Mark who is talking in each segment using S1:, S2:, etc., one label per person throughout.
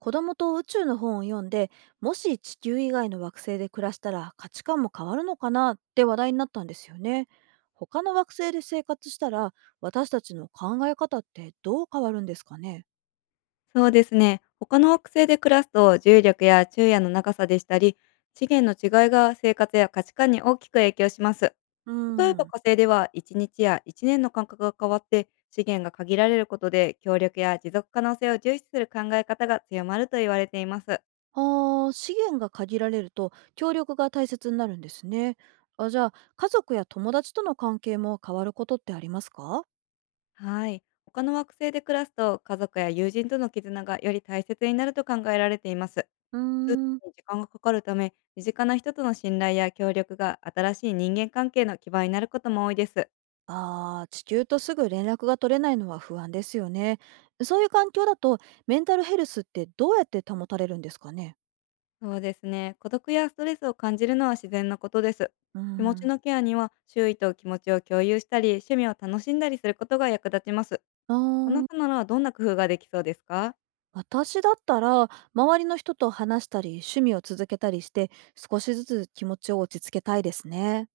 S1: 子供と宇宙の本を読んで、もし地球以外の惑星で暮らしたら価値観も変わるのかなって話題になったんですよね。他の惑星で生活したら、私たちの考え方ってどう変わるんですかね？
S2: そうですね。他の惑星で暮らすと重力や昼夜の長さでしたり、資源の違いが生活や価値観に大きく影響します。
S1: う
S2: 例えば
S1: ん。
S2: 火星では1日や1年の間隔が変わって資源が限られることで協力や持続可能性を重視する考え方が強まると言われています。
S1: ああ、資源が限られると協力が大切になるんですね。あ、じゃあ家族や友達との関係も変わることってありますか？
S2: はい。他の惑星で暮らすと家族や友人との絆がより大切になると考えられています。
S1: うー
S2: 通
S1: ん。
S2: 信に時間がかかるため、身近な人との信頼や協力が新しい人間関係の基盤になることも多いです。
S1: ああ、地球とすぐ連絡が取れないのは不安ですよね。そういう環境だと、メンタルヘルスってどうやって保たれるんですかね？
S2: そうですね。孤独やストレスを感じるのは自然なことです。
S1: うー
S2: 気持ち
S1: ん。
S2: のケアには、周囲と気持ちを共有したり、趣味を楽しんだりすることが役立ちます。
S1: あ
S2: あな
S1: ー
S2: たならどんな工夫ができそうですか？
S1: 私だったら、周りの人と話したり、趣味を続けたりして、少しずつ気持ちを落ち着けたいですね。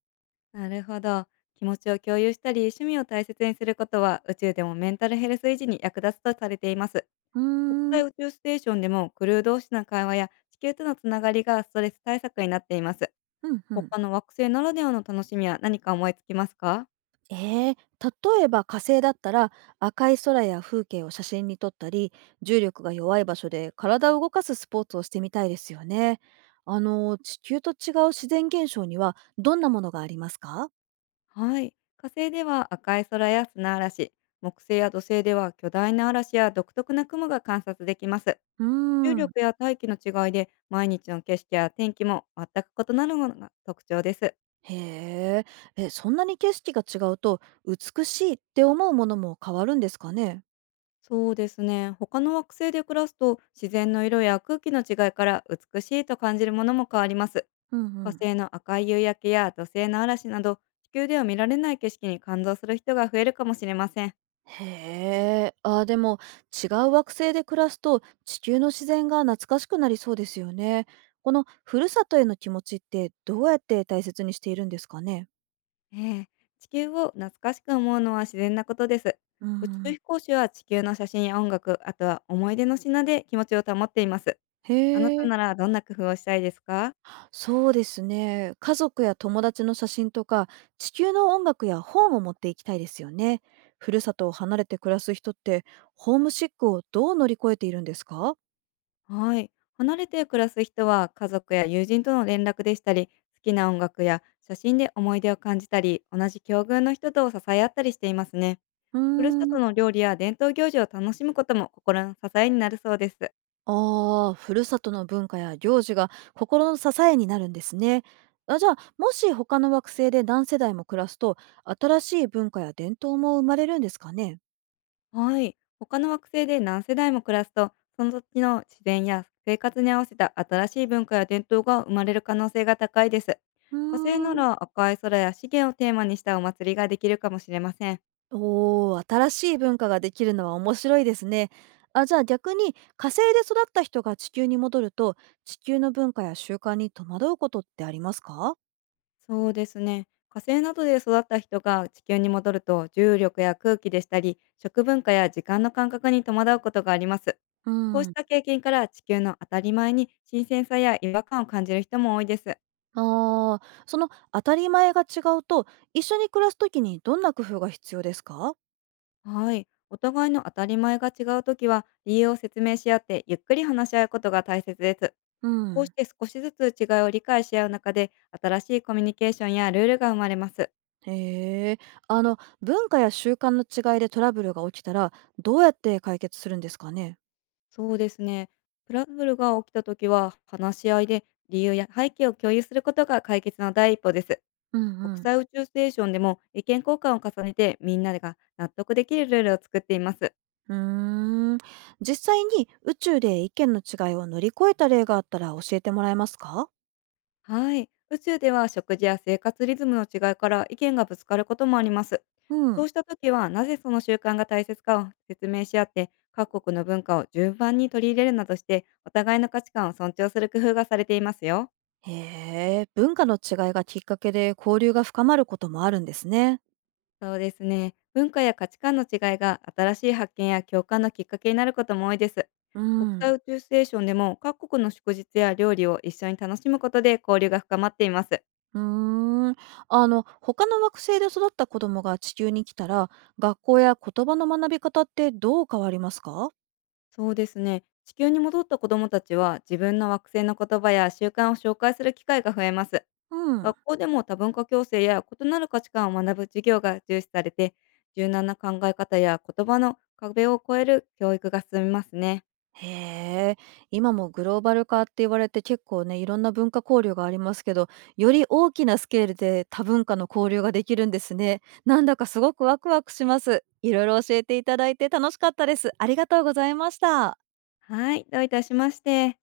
S2: なるほど。気持ちを共有したり、趣味を大切にすることは、宇宙でもメンタルヘルス維持に役立つとされています。
S1: うー
S2: 国際
S1: ん、
S2: 宇宙ステーションでもクルー同士の会話や地球とのつながりがストレス対策になっています。
S1: うん、うん。
S2: 他の惑星ならではの楽しみは何か思いつきますか？
S1: ええ、例えば火星だったら赤い空や風景を写真に撮ったり、重力が弱い場所で体を動かすスポーツをしてみたいですよね。地球と違う自然現象にはどんなものがありますか？
S2: はい。火星では赤い空や砂嵐、木星や土星では巨大な嵐や独特な雲が観察できます。
S1: うー
S2: 重
S1: ん。
S2: 力や大気の違いで毎日の景色や天気も全く異なるのが特徴です。
S1: へえ、え、そんなに景色が違うと美しいって思うものも変わるんですかね？
S2: そうですね。他の惑星で暮らすと自然の色や空気の違いから美しいと感じるものも変わります。
S1: うんう
S2: 火
S1: ん。
S2: 星の赤い夕焼けや土星の嵐など、地球では見られない景色に感動する人が増えるかもしれません。
S1: へえ、でも違う惑星で暮らすと地球の自然が懐かしくなりそうですよね。このふるさとへの気持ちってどうやって大切にしているんですかね。
S2: ええ、地球を懐かしく思うのは自然なことです。
S1: う
S2: 宇宙
S1: ん。
S2: 飛行士は地球の写真や音楽、あとは思い出の品で気持ちを保っています。
S1: へ
S2: あなた
S1: え、
S2: ならどんな工夫をしたいですか？
S1: そうですね。家族や友達の写真とか地球の音楽や本を持っていきたいですよね。ふるさとを離れて暮らす人ってホームシックをどう乗り越えているんですか？
S2: はい。離れて暮らす人は家族や友人との連絡でしたり、好きな音楽や写真で思い出を感じたり、同じ境遇の人と支え合ったりしていますね。
S1: うー
S2: ふるさと
S1: ん。
S2: の料理や伝統行事を楽しむことも心の支えになるそうです。
S1: ああ、ふるさとの文化や行事が心の支えになるんですね。あ、じゃあ、もし他の惑星で何世代も暮らすと、新しい文化や伝統も生まれるんですかね？
S2: はい。他の惑星で何世代も暮らすと、その土地の自然や生活に合わせた新しい文化や伝統が生まれる可能性が高いです。
S1: う
S2: 火星な
S1: ーん。
S2: ら赤い空や資源をテーマにしたお祭りができるかもしれません。
S1: おー、新しい文化ができるのは面白いですね。あ、じゃあ逆に火星で育った人が地球に戻ると、地球の文化や習慣に戸惑うことってありますか？
S2: そうですね。火星などで育った人が地球に戻ると、重力や空気でしたり食文化や時間の感覚に戸惑うことがあります。
S1: う
S2: こうし
S1: ん。
S2: た経験から、地球の当たり前に新鮮さや違和感を感じる人も多いです。
S1: その当たり前が違うと、一緒に暮らすときにどんな工夫が必要ですか？
S2: はい。お互いの当たり前が違うときは、理由を説明し合ってゆっくり話し合うことが大切です。
S1: う
S2: こうし
S1: ん。
S2: て少しずつ違いを理解し合う中で、新しいコミュニケーションやルールが生まれます。
S1: へえ、文化や習慣の違いでトラブルが起きたら、どうやって解決するんですかね？
S2: そうですね。トラブルが起きたときは、話し合いで理由や背景を共有することが解決の第一歩です。
S1: うんう
S2: 国
S1: ん。
S2: 際宇宙ステーションでも意見交換を重ねて、みんなが納得できるルールを作っています。
S1: うーん、実際に宇宙で意見の違いを乗り越えた例があったら教えてもらえますか？
S2: はい。宇宙では食事や生活リズムの違いから意見がぶつかることもあります。
S1: う
S2: そう
S1: ん。
S2: したときは、なぜその習慣が大切かを説明し合って、各国の文化を順番に取り入れるなどして、お互いの価値観を尊重する工夫がされていますよ。
S1: へえ、文化の違いがきっかけで交流が深まることもあるんですね。
S2: そうですね。文化や価値観の違いが新しい発見や共感のきっかけになることも多いです。
S1: う
S2: 国際
S1: ん。
S2: 宇宙ステーションでも各国の祝日や料理を一緒に楽しむことで交流が深まっています。
S1: うーん、他の惑星で育った子供が地球に来たら、学校や言葉の学び方ってどう変わりますか？
S2: そうですね。地球に戻った子どもたちは自分の惑星の言葉や習慣を紹介する機会が増えます。
S1: うん。
S2: 学校でも多文化共生や異なる価値観を学ぶ授業が重視されて、柔軟な考え方や言葉の壁を越える教育が進みますね。
S1: へえ、今もグローバル化って言われて結構ね、いろんな文化交流がありますけど、より大きなスケールで多文化の交流ができるんですね。なんだかすごくワクワクします。いろいろ教えていただいて楽しかったです。ありがとうございました。
S2: はい、どういたしまして。